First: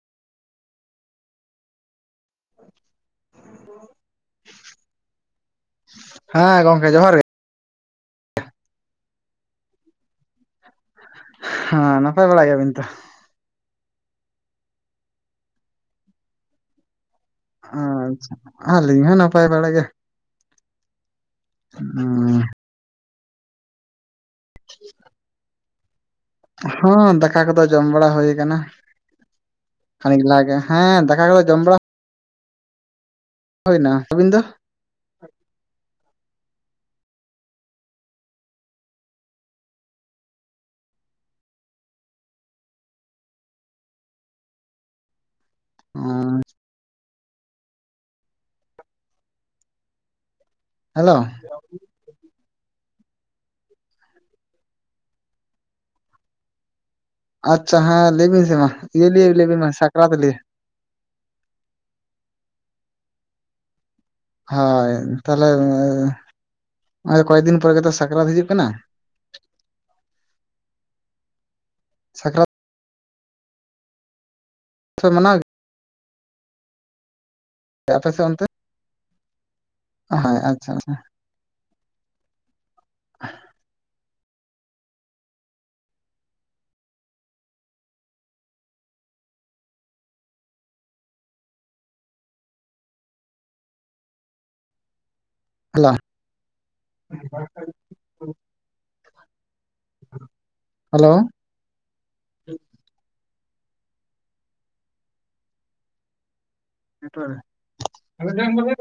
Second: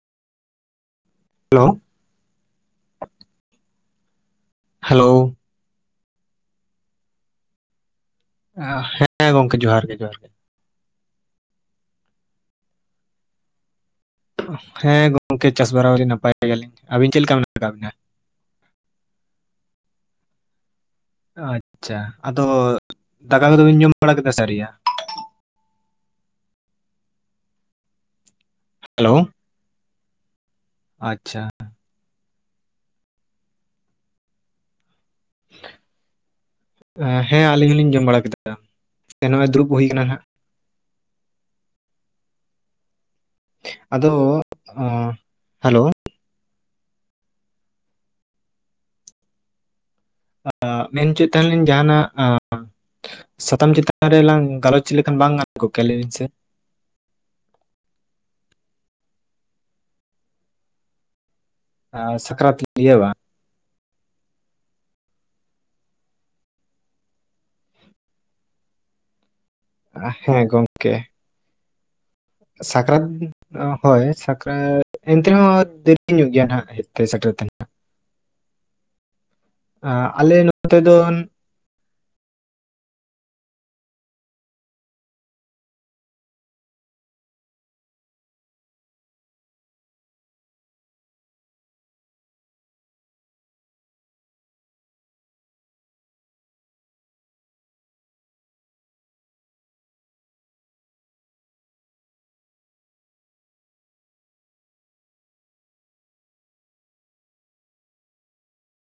Hello. [unintelligible] Hello ᱦᱮᱸ ᱜᱚᱝᱠᱮ ᱡᱚᱦᱟᱨ ᱜᱮ [unintelligible] ᱦᱮᱸ ᱜᱚᱝᱠᱮ ᱡᱚᱦᱟᱨ ᱜᱮ ᱡᱚᱦᱟᱨ ᱜᱮ ᱦᱮᱸ ᱱᱟᱯᱟᱭ ᱵᱟᱲᱟ ᱜᱮᱭᱟᱵᱤᱱ ᱛᱚ ᱦᱮᱸ ᱜᱚᱝᱠᱮ ᱪᱟᱥ ᱵᱟᱲᱟ [unintelligible] ᱱᱟᱯᱟᱭ ᱜᱮᱭᱟᱞᱤᱧ ᱟᱹᱵᱤᱱ ᱪᱮᱫ ᱞᱮᱠᱟ [unintelligible] ᱟᱪᱪᱷᱟ ᱟᱹᱞᱤᱧ ᱦᱚᱸ ᱱᱟᱯᱟᱭ ᱵᱟᱲᱟ ᱜᱮ [inaudible] ᱟᱪᱪᱷᱟ ᱟᱫᱚ ᱫᱟᱠᱟ ᱠᱚᱫᱚ ᱵᱤᱱ ᱡᱚᱢ ᱵᱟᱲᱟ ᱠᱮᱫᱟ ᱥᱮ ᱟᱹᱣᱨᱤ [unintelligible] ᱦᱚᱸ ᱫᱟᱠᱟ ᱠᱚᱫᱚ ᱡᱚᱢ ᱵᱟᱲᱟ ᱦᱩᱭ ᱠᱟᱱᱟ ᱦᱮᱞᱳ ᱠᱷᱟᱹᱱᱤᱠ ᱞᱟᱦᱟᱜᱮ ᱦᱮᱸ ᱫᱟᱠᱟ ᱟᱪᱪᱷᱟ ᱠᱚᱫᱚ ᱡᱚᱢ ᱵᱟᱲᱟ ᱦᱩᱭᱱᱟ ᱟᱹᱵᱤᱱ ᱫᱚ ᱾ [unintelligible] ᱦᱮᱸ ᱟᱹᱞᱤᱧ ᱦᱚᱸᱞᱤᱧ ᱡᱚᱢ ᱵᱟᱲᱟ ᱠᱮᱫᱟ ᱱᱚᱜᱼᱚᱸᱭ ᱫᱩᱲᱩᱵ ᱦᱩᱭ ᱠᱟᱱᱟ ᱦᱟᱸᱜ ᱾ ᱟᱫᱚ [unintelligible] ᱦᱮᱞᱳ [unintelligible] ᱢᱮᱱ ᱦᱮᱞᱳ ᱪᱩᱭᱮᱫ ᱛᱟᱦᱮᱸ ᱱᱟᱞᱤᱧ ᱡᱟᱦᱟᱱᱟᱜ [unintelligible] [unintelligible] ᱥᱟᱛᱟᱢ ᱪᱮᱛᱟᱱ ᱨᱮᱞᱟᱝ ᱜᱟᱞᱚᱪ ᱞᱮᱠᱷᱟᱱ ᱵᱟᱝ ᱜᱟᱱ ᱠᱚᱜᱠᱮᱭᱟ ᱞᱟᱹᱭᱵᱤᱱ ᱥᱮ ᱟᱪᱪᱷᱟ ᱦᱮᱸ ᱞᱟᱹᱭᱵᱤᱱ ᱥᱮ ᱢᱟ ᱤᱭᱟᱹ ᱞᱤᱭᱮ ᱞᱟᱹᱭᱵᱮᱱ ᱢᱟ ᱥᱟᱠᱨᱟᱛ ᱞᱤᱭᱮ [unintelligible] ᱥᱟᱠᱨᱟᱛ ᱞᱤᱭᱮ ᱵᱟᱝ ᱦᱳᱭ ᱛᱟᱦᱚᱞᱮ ᱜᱚᱭᱮᱠ ᱫᱤᱱ ᱯᱚᱨᱮ ᱜᱮᱛᱚ ᱥᱟᱠᱨᱟᱛ ᱦᱤᱡᱩᱜ ᱠᱟᱱᱟ ᱦᱮᱸ ᱜᱚᱝᱠᱮ ᱥᱟᱠᱨᱟᱛ ᱥᱟᱠᱨᱟᱛ ᱦᱳᱭ ᱥᱟᱠᱨᱟᱛ ᱯᱮ ᱢᱟᱱᱟᱣ ᱮᱱᱛᱮᱨᱮᱦᱚᱸ ᱫᱮᱨᱤ ᱧᱚᱜ ᱜᱮᱭᱟ ᱱᱟᱦᱟᱜ ᱦᱮᱡᱛᱮ ᱥᱮᱴᱮᱨ ᱛᱮ [unintelligible] ᱟᱯᱮᱥᱮᱜ ᱚᱱᱛᱮ [unintelligible] ᱟᱞᱮ ᱦᱳᱭ ᱟᱪᱪᱷᱟ ᱱᱚᱛᱮ ᱟᱪᱪᱷᱟ ᱫᱚᱱ [unintelligible] [unintelligible] ᱦᱮᱞᱳ [inaudible]